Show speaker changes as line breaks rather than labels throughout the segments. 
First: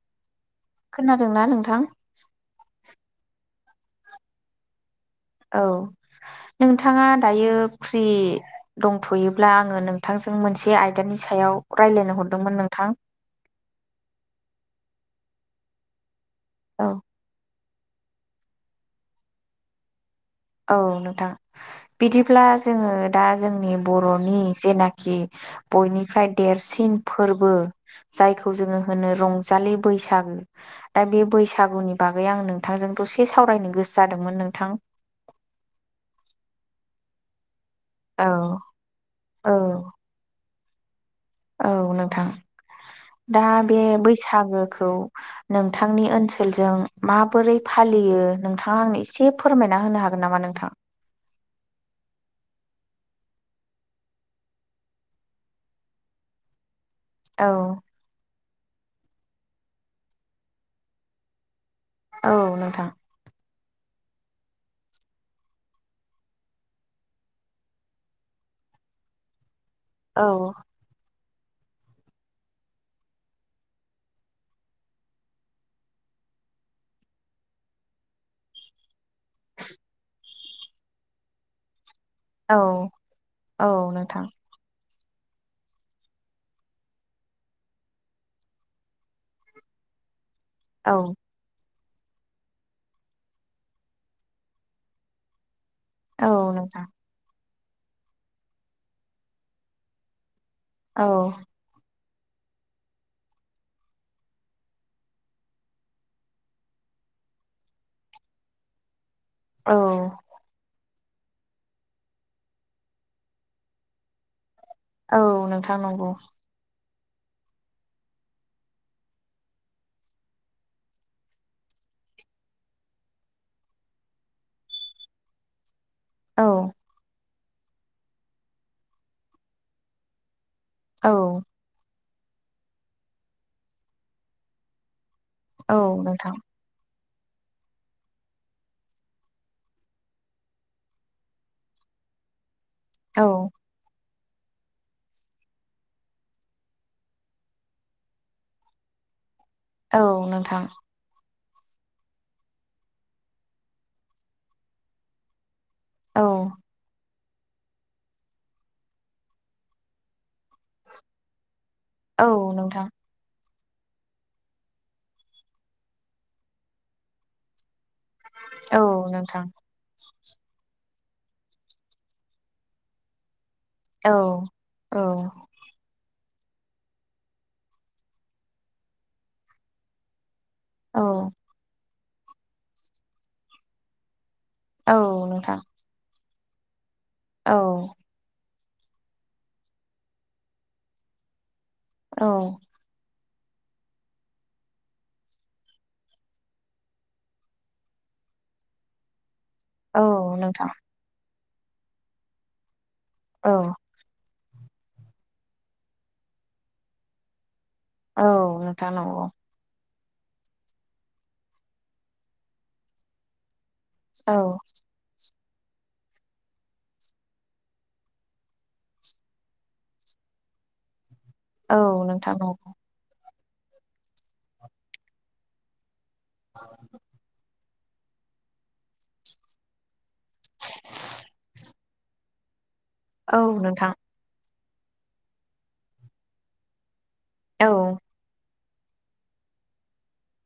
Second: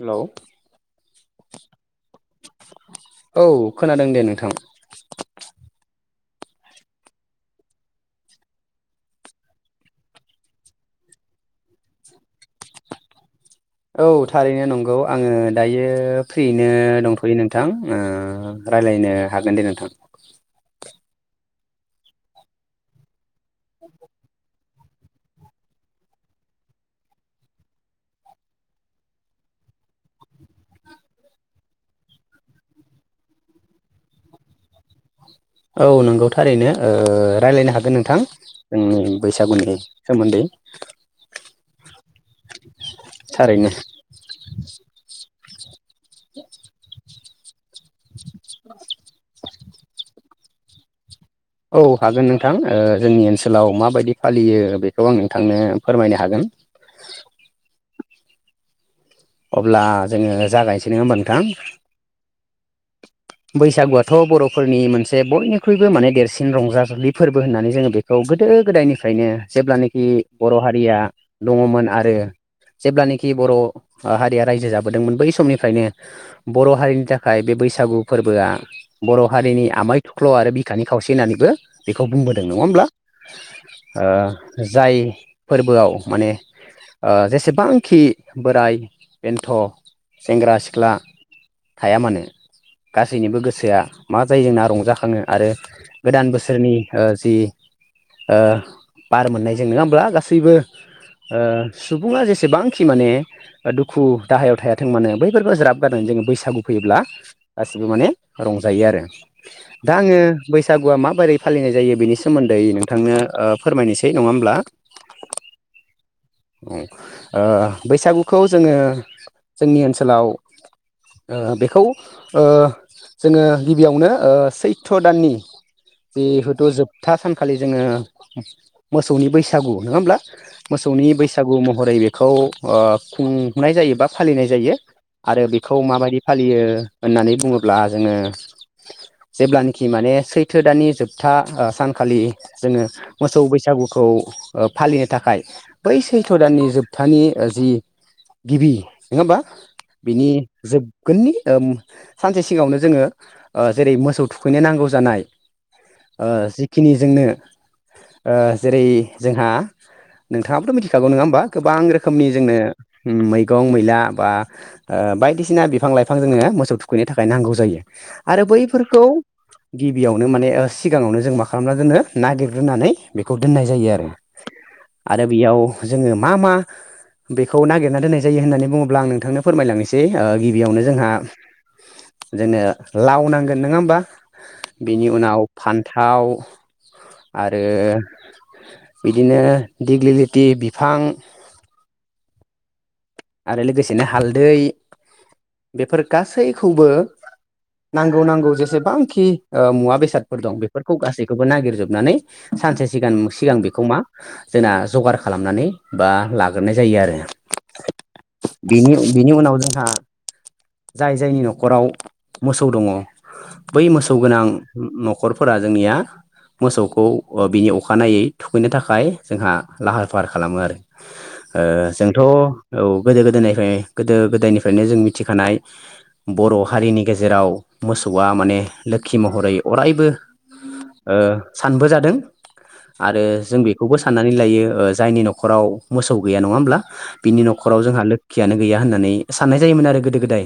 Hello
खोनादों ना नोंथां?
औ खोनादों दे नोंथां
[inaudible] नोंथाङा दायो फ्रि दंथ'योब्ला आङो नोंथांजों मोनसे आयदानि सायाव रायलायनो हरदोंमोन नोंथां
औ थारैनो नंगौ आङो दायो फ्रियैनो
औ
दंथ'यो नों नोंथां ओ रायलायनो हागोन दे नोंथां
औ नोंथां बिदिब्ला जोङो दा जोंनि बर'नि जेनाखि बयनिफ्राय देरसिन फोरबो जायखौ जोङो होनो रंजा [unintelligible] बैसागो दा बे बैसागुनि बागै आं नोंथांजोंखौ दसे सावरायनो गोसो जादोंमोन नोंथ थां
औ नंगौ थारैनो ओ रायलायनो हागोन नोंथां
औ
जोंनि
औ
बैसागुनि सोमोन्दै
औ नोंथां दा
थारैनो
बे बैसागोखौ नों थांनि ओनसोलजों माबोरै फालियो नोंथाङा आंनो एसे फोरमाय ना होनो हागोन नामा नोंथां?
औ हागोन नोंथां ओ जोंनि ओनसोलाव माबायदि फालियो बेखौ आं नोंथांनो फोरमायनो हागोन
औ
अब्ला जोङो जागायनोसै नङा होमबा नोंथां
औ नोंथां
बैसागुआथ' बर'फोरनि मोनसे बयनिख्रुइबो माने देरसिन रंजाजलि फोरबो होननानै जोङो बेखौ गो गोदो गोदायनिफ्रायनो जेब्लानाखि
औ
बर' हारिया दङमोन आरो जेब्लानाखि बर' हारिया रायजो जाबोदोंमोन बै समनिफ्रायनो बर' हारिनि थाखाय बे बैसागु फोरबोआ बर' हारिनि आमाय थख्ल' आरो बिखानि खावसे होननानैबो बेखौ बुंबोदों नङा
औ
होमब्लाओ
औ नोंथां
जाय फोरबोआव माने जेसेबांखि बोराय बेन्थ' सेंग्रा सिख्ला
औ
थाया मानो गासैनिबो गोसोआ मा जायो जोंना रंजाखाङो आरो गोदान
औ
बोसोरनि
नोंथां
ओ जि ओ बार मोननायजों नङा होमब्ला गासैबो
औ
ओ सुबुङा जेसेबांखि माने दुखु दाहायाव थायाथों मानो बैफोरखौ ज्राब गारदों जोङो बैसागु फैयोब्ला दा गासिबो माने रंजायो आरो
औ
दा आङो बैसागुआ मा माबारै फालिनाय जायो बेनि सोमोन्दै नोंथांनो फोरमायनोसै नङा होमब्ला
औ नोंथां नंगौ
औ ओ बैसागुखौ जोङो जोंनि ओनसोलाव ओ बेखौ ओ जोङो गिबियावनो ओ सैथ' दाननि
औ
जेहुथु' जोबथा सानखालि जोङो मोसौनि बैसागु नङा होमब्ला मोसौनि
औ
बैसागु महरै बेखौ ओ खुंनाय जायो बा फालिनाय जायो आरो बेखौ
औ
माबायदि
नोंथां
फालियो होननानै बुङोब्ला जोङो जेब्लानाखि माने सैथो दानानि जोबथा सानखालि जोङो
औ
मोसौ बैसागुखौ ओ फालिनो थाखाय बैस सैथ' दाननि जोबथानि जि गिबि नङा होमबा
औ
बिनि
नोंथां
जोबगोननि ओ सानसे सिगाङावनो जोङो ओ जेरै मोसौ थुखैनो नांगौ जानाय
औ
ओ जिखिनि जोंनो ओ जेरै जोंहा नोंथाङाबोथ' मिथिखागौ नङा होमबा? गोबां
औ
रोखोमनि जोंनो
नोंथां
मै मैगं मैला बा बायदिसिना बिफां लाइफां जोंनो मोसौ थुखैनो थाखाय नांगौ जायो आरो
औ
बैफोरखौ
नोंथां
गिबियावनो माने सिगाङावनो जों मा खालामना दोनो नागिरग्रोनानै बेखौ दोननाय जायो आरो
औ औ
आरो बेयाव जोङो मा मा बेखौ नागिरना दोननाय जायो होननानै बुङोब्ला आं नोंथांनो फोरमायलांनोसै गिबियावनो जोंहा
औ
जोंनो लाव नांगोन नङा होमबा
औ
बेनि उनाव
नोंथां
फान्थाव
औ
आरो बिदिनो दिग्लि लिथि बिफां
औ
आरो लोगोसेनो हालदै बेफोर गासैखौबो नांगौ नांगौ जेसेबांखि मुवा
औ
बेसादफोर दं
नोंथां
बेफोरखौ गासैखौबो नागिरजोबनानै सानसे सिगां
औ
सिगां बेखौ मा जोंना जगार खालामनानै बा लाग्रोनाय जायो आरो।
औ नोंथां
बिनि
नंगौ
बिनि उनाव जोंहा जाय जायनि न'खराव मोसौ दङ' बै मोसौ
औ
गोनां न'खर फोरा जोंनिया मोसौखौ बिनि अखानायै थुखैनो थाखाय जोंहा लाहार फाहार खालामो आरो
औ
जोंथ' औ
नोंथां नंगौ
गोदो गोदायनिफ्राय गोदो गोदायनिफ्रायनो जों मिथिखानाय बर' हारिनि गेजेराव मोसौआ माने लोखि महरै अरायबो ओ सानबो जादों। आरो
औ
जों
नोंथां
बेखौबो साननानै लायो जायनि न'खराव मोसौ गैया नङा होमब्ला बिनि
औ
नखराव जोंहा लोखियानो गैया होननानै साननाय जायोमोन आरो गोदो गोदाय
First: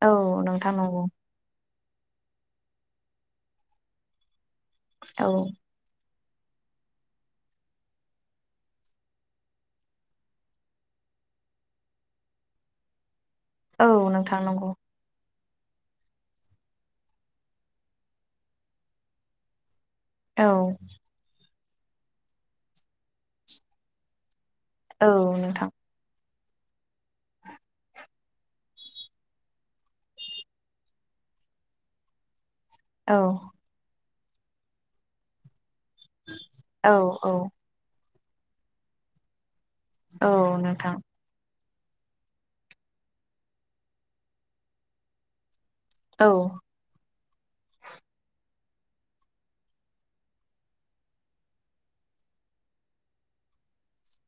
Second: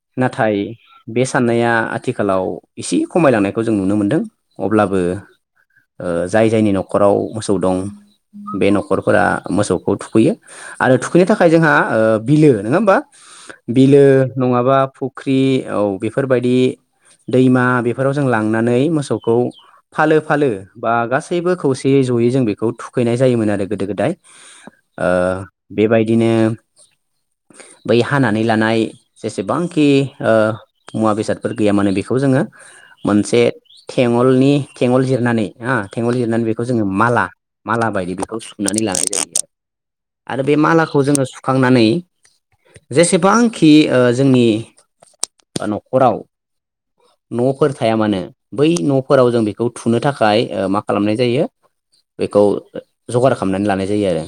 औ
नाथाय
नोंथां नंगौ
बे साननाया आथिखालाव एसे खमायलांनायखौ जों नुनो मोनदों अब्लाबो
औ
जाय जायनि न'खराव मोसौ दं बे न'खरफोरा मोसौखौ थुखैयो आरो थुखैनो थाखाय जोंहा बिलो नङा होमबा
औ
बिलो
नोंथां नंगौ
नङाबा फख्रि फुख्रि औ बेफोरबायदि दैमा बेफोराव जों लांनानै मोसौखौ फालो
औ
फालो बा गासैबो खौसेयै ज'यै जों बेखौ थुखैनाय जायोमोन आरो गोदो गोदाय
औ नोंथां
बेबायदिनो बै हानानै लानाय जेसेबांखि मुवा बेसादफोर गैया माने बेखौ जोङो
औ
मोनसे थेङलनि थेङल जिरनानै हो थेङल जिरनानै बेखौ जोङो
औ
माला
औ
माला बायदि बे खौ सुनानै लानाय जायो आरो
औ
आरो बे
नोंथां
मालाखौ जोङो थांनानै जेसेबांखि जोंनि बा न'खराव
औ
न'फोर थाया मानो बै न'फोराव जों बेखौ थुनो थाखाय मा खालामनाय जायो बेखौ जगार खालामनानै लानाय जायो आरो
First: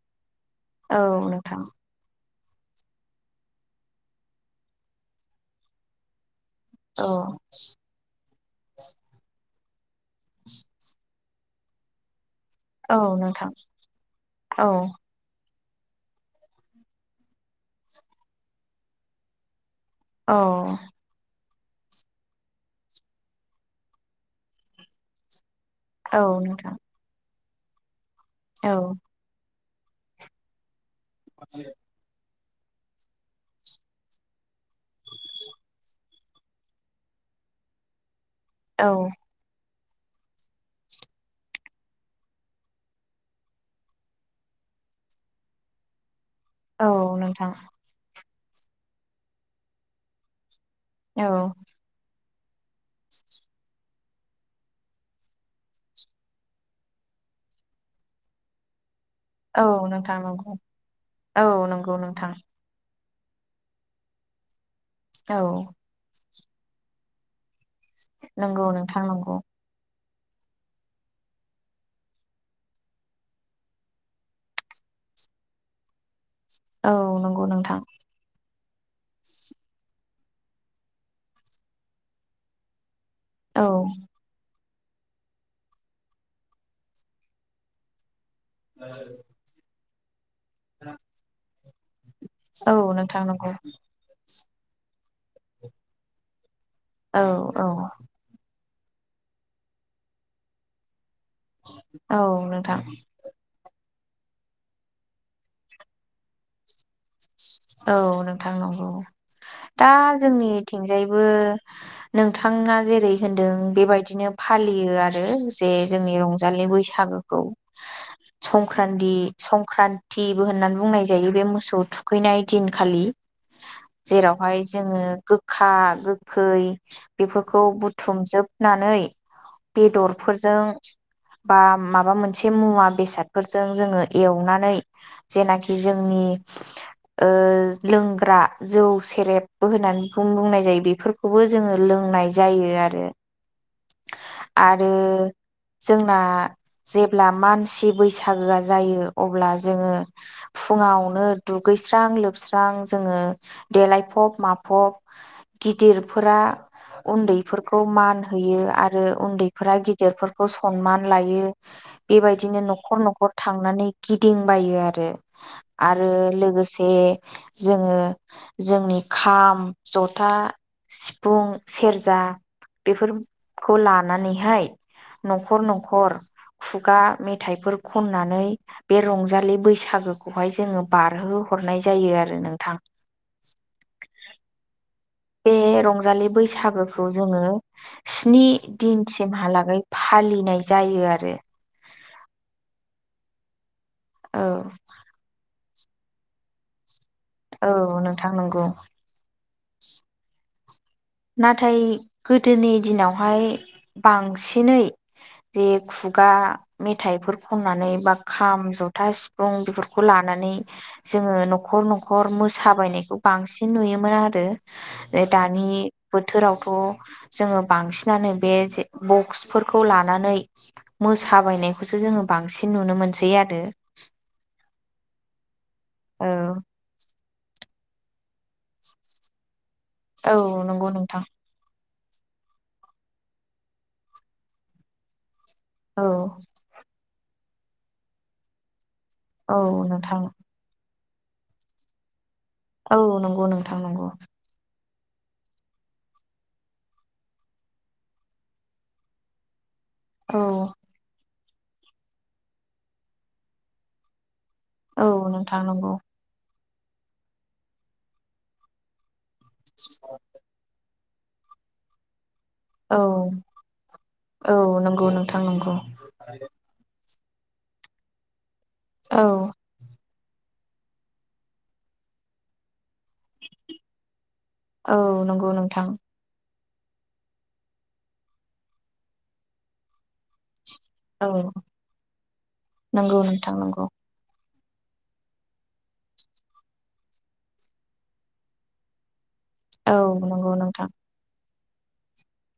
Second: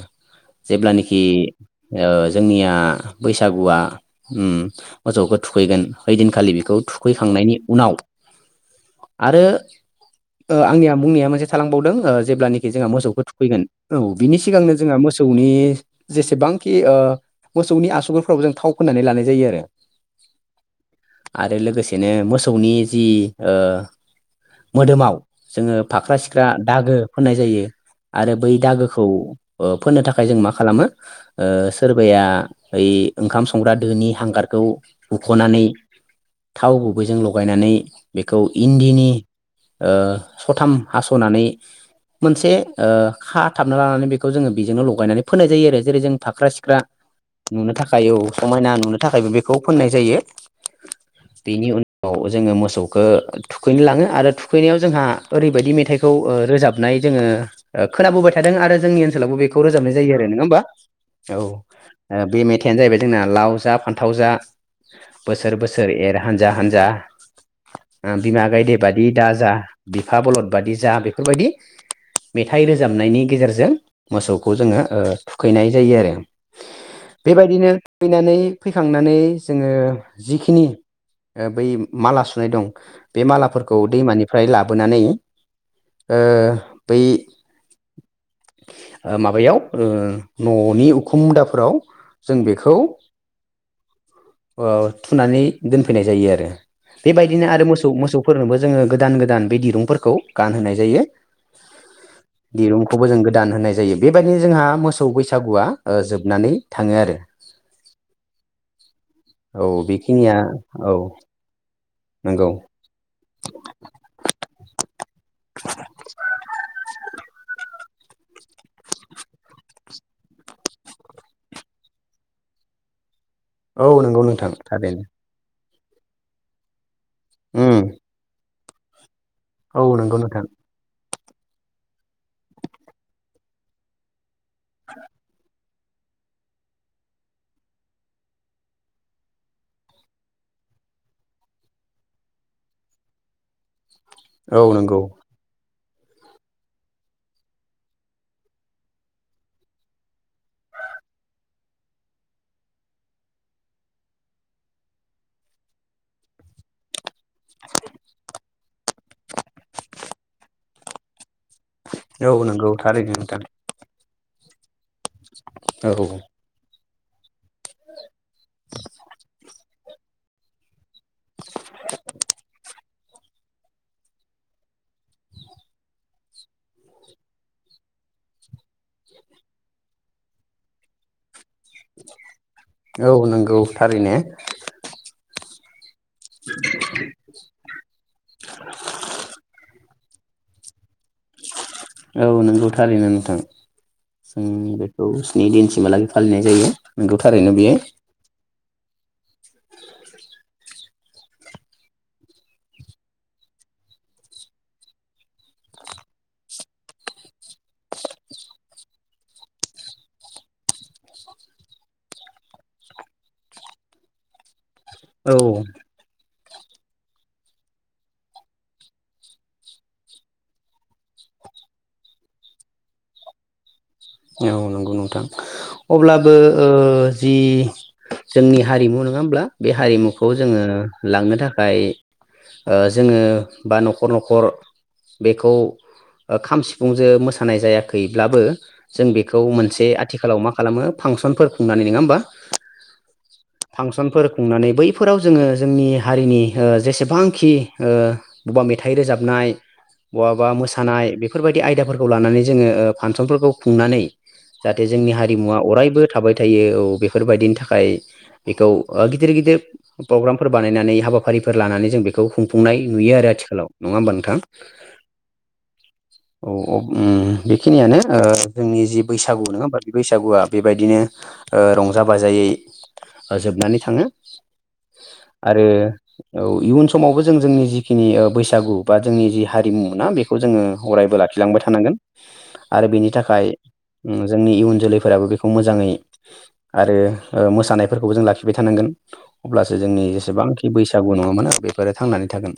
औ
जेब्लानाखि
नोंथां
जोंनिया बैसागुआ मोसौखौ थुखैगोन ओइदिनखालि बेखौ
औ
थुखैखांनायनि उनाव आरो आंनिया बुंनाया मोनसे थालांबावदों जेब्लानोाखि जोंहा
औ
मोसौखौ
नोंथां
थुखैगोन औ बिनि
औ
सिगांनो जोंहा मोसौनि जेसेबांखि मोसौनि आसुगुरफोराव जों थाव फोननानै लानाय जायो आरो
औ
आरो लोगोसेनो मोसौनि जि ओ मोदोमाव जोङो फाख्रा
औ
सिख्रा
नोंथां
दागो फोननाय जायो आरो बै
औ
दागोखौ ओ फोननो थाखाय जों मा खालामो ओ सोरबाया ओइ ओंखाम संग्रा दोनि हांगारखौ बुख'नानै थाव गुबैजों लगायनानै बेखौ
औ
इन्दिनि ओ सथाम हास'नानै मोनसे ओ खा--थाबना लानानै बेखौ जोङो बेजोंनो लगायनानै फोननाय जायो आरो जेरै जों फाख्रा सिख्रा
औ नोंथां
नुनो थाखाय औ समायना नुनो थाखायबो बेखौ फोननाय जायो।
औ
बेनि उनाव जों जोङो मोसौखौ थुखैनो लाङो आरो थुखैनायाव जोंहा ओरैबायदि मेथाइखौ ओ रोजाबनाय जोङो ओ खोनाबोबाय थादों आरो जोंनि ओन सोलावबो बेखौ
औ
रोजाबनाय जायो
नोंथां
आरो नङा
नंगौ
होनबा? औ
नंगौ नोंथां
बे मेथाइ आनो जाहैबाय जोंना लाव जा, फान्थाव जा
औ
बोसोर बोसोर एर हानजा हानजा बिमा
नंगौ
गायदे
नोंथां
बादि दा
नंगौ
जा बिफा बलद बादि जा बेफोरबायदि मेथाइ रोजाबनायनि गेजेरजों मोसौखौ जोङो ओ थुखैनाय जायो आरो।
औ नंगौ नोंथां।
नानै फैखांनानै जोङो जिखिनि ओ बै माला सुनाय दं बे
औ
मालाफोरखौ दैमानिफ्राय ला बोनानै ओ बै ओ माबायाव ओ न'नि उखुम मुदाफोराव जों बेखौ
औ नोंथां नंगौ।
ओ थुनानै दोनफैनाय जायो आरो।
औ
बेबायदिनो आरो
औ
मोसौ-मोसौफोरनोबो जोङो गोदान गोदान बे दिरुंफोरखौ गानहोनाय जायो।
औ नोंथां
दिरुंखौबो जों गोदान होनाय जायो। बेबायदिनो जोंहा मोसौ बैसागुआ ओ जोबनानै थाङो आरो।
औ नोंथां नंगौ
औ
दा
बेखिनिया औ
जोंनिथिंजायबो
नंगौ
नोंथाङा जेरै होनदों बेबायदिनो फालियो आरो जे जोंनि रंजालि बैसा गुखौ। संक्रान्दि संक्रान्तिबो होननानै बुंनाय जायो बे मोसौ थुखैनाय दिनखालि।
औ नंगौ नोंथां
जेरावहाय जोङो
थारैनो
गो खा, गोखै बेफोरखौ
उम
बुथुमजोबनानै
औ नंगौ नोंथां
बेदरफोरजों बा माबा मोनसे मुवा बेसादफोरजों जोङो एवनानै जेनाखि जोंनि ओ लोंग्रा जौ सेरेबबो होननानै बुंनाय जायो बेफोरखौबो जोङो लोंनाय जायो यो आरो।
औ
आरो
नंगौ
जोंना जेब्ला मानसि बैसागोआ जायो अब्ला जोङो फुङावनो दुगै स्रां लोबस्रां जोङो देलायफब माफब गिदिरफोरा उन्दैफोरखौ मानहोयो आरो उन्दैफोरा गिदिरफोरखौ सनमान लायो।
औ
बेबायदिनो
नंगौ
न'खर
थारैनो
न'खर
नोंथां
थांनानै गिदिंबायो आरो।
औ
आरो लोगोसे जोङो जोंनि खाम, जथा, सिफुं, सेरजा, खौ लानानैहाय न'खर न'खर खुगा मेथाइफोर खननानै बे रंजालि बैसागु गोखौहाय जोङो बारहो हरनाय जायो आरो नोंथां।
औ नंगौ थारैनो
बे रंजालि बैसागोखौ जोङो स्नि दिनसिमहालागै फालिनाय जायो आरो।
औ नंगौ थारैनो नोंथां
औ
जों बेखौ स्नि दिनसिम हालागि फालिनाय जायो नोंगौ थारैनो बेयो।
औ नोंथां नंगौ [inaudible] नाथाय गोदोनि दिनावहाय बांसिनै जे खुगा मेथाइफोर खननानै बा खाम, जथा, सिफुं, बेफोरखौ लाना नानै जोङो न'खर न'खर मोसाबायनायखौ बांसिन नुयोमोन आरो।
औ
दानि बोथोरावथ' जोंङो बांसिनानो बे जे बक्सफोरखौ लानानै मो साबायनायखौसो जोङो बांसिन नुनो मोनसै आरो।
औ नंगौ नोंथां
औ
अब्लाबो ओ जि जोंनि हारिमु नङा होमब्ला बे हारिमुखौ जोङो
औ नंगौ नोंथां
लांनो थाखाय ओ जोङो बा न'खर न'खर बे खौ‌
औ
खाम सिफुंजों मोसानाय जायाखैब्लाबो जों बेखौ
औ
मोनसे
नोंथां
आथिखालाव मा खालामो फांसनफोर खुंनानै नङा होमबा।
औ नंगौ नोंथां नंगौ
फांसनफोर खुंनानै बै फोराव जोङो जोंनि हारिनि जेसेबांखि ओ बबेबा मेथाइ रोजाबनाय
औ
बहाबा मोसानाय बेफोरबायदि आयदाफोरखौ लानानै जोङो फांसनफोरखौ खुंनानै जाहाथे
औ
जोंनि हारिमुवा
नोंथां नंगौ
अरायबो थाबाय थायो औ बेफोरबायदिनि थाखाय बेखौ गिदिर गिदिर प्रग्रामफोर बानायनानै हाबाफारिफोर लानानै जों बेखौ‌ खुं फुंनाय
औ
नुयो आरो आथिखालाव नङा होमबा नोंथां
औ नंगौ नोंथां नंगौ
औ औ ओम बेखिनियानो ओ जोंनि जि
औ
बैसागु नोङा होमबा बे बै सागुआ बेबायदिनो रंजा बाजायै जोबनानै थाङो
औ नंगौ
आरो
नोंथां
औ। इयुन समावबो जों जोंनि जिखिनि बैसागु बा जोंनि जि हारिमु ना बेखौ जोङो अरायबो
औ
लाखिलांबाय थानांगोन आरो बेनि था
थांनांगौ।
जोंनि इयुन जोलैफोराबो बेखौ मोजाङै आरो मोसानायफोरखौबो जों लाखिबाय थानांगोन अब्लासो
औ
जोंनि
नंगौ
जेसेबांखि
नोंथां
बैसागु नङामोन बेफोरो थांनानै थागोन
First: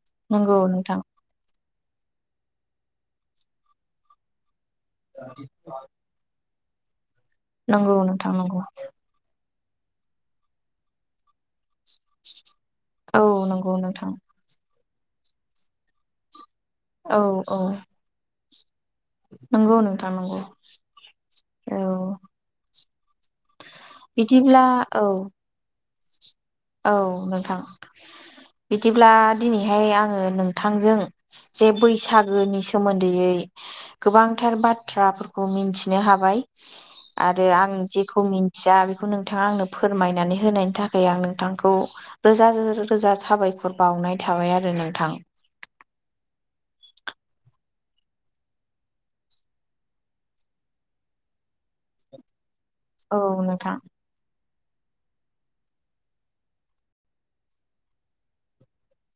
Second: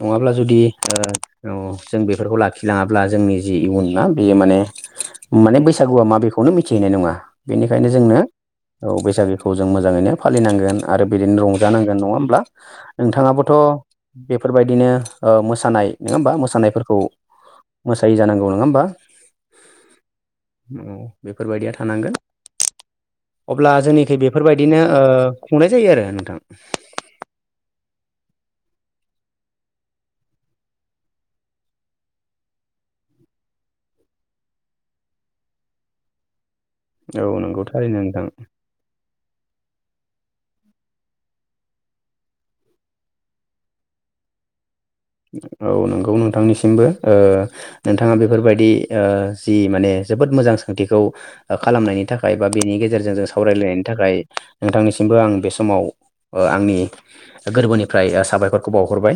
नङाब्ला
नंगौ
जुदि
नोंथां
ओ जों बेफोरखौ लाखिलाङाब्ला जोंनि जि इयुन ना बेयो माने माने बैसागुआ माबेखौनो मिथिहैनाय नङा बेनिखायनो
नंगौ
जोंनो
नोंथां नंगौ
औ बैसागु खौ जों मोजाङैनो फालिनांगोन आरो बिदिनो रंजानांगोन नङा होमब्ला
औ
नोंथाङाबोथ'
नंगौ नोंथां
बेफोरबायदिनो ओ मोसानाय नङा होमबा मोसानाय फोरखौ
औ औ
मोसायै जानांगौ नङा होमबा
नंगौ नोंथां नंगौ
औ बेफोरबायदिया
औ
थानांगोन अब्ला जोंनिखै
बिदिब्ला
बेफोरबायदिनो ओ
औ
खुंनाय जायो आरो नोंथां
औ नोंथां बिदिब्ला दिनैहाय आङो नोंथांजों जे बैसागोनि सोमोन्दैयै। गोबांथार बाथ्राफोरखौ मिथिनो हाबाय
औ
आरो
नंगौ
आं
थारैनो
जेखौ
नोंथां
मिथिया बेखौ नोंथाङा आंनो फोरमायनानै होनायनि थाखाय आं नोंथांखौ रोजा रोजा रोजा साबायखर बावनाय थाबाय आरो नों
औ नोंगौ नोंथांनि सिमबो ओ नोंथाङा बेफोरबायदि ओ जि माने जोबोद मोजां सोंथिखौ खालामनायनि थाखाय बा बेनि गेजेरजों
औ
जों
नोंथां
सावरायलायनायनि थाखाय नोंथांनिसिमबो आं बे समाव आंनि गोरबोनिफ्राय साबायखरखौ बाव हरबाय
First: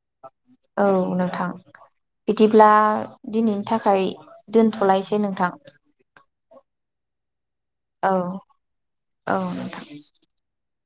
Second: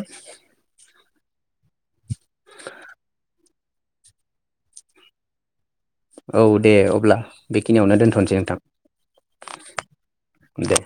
औ नोंथां बिदिब्ला दिनैनि थाखाय दोनथ'लायसै नोंथां।
औ दे अब्ला बेखिनियावनो
औ
दोनथ'नोसै
औ।
नोंथां दे।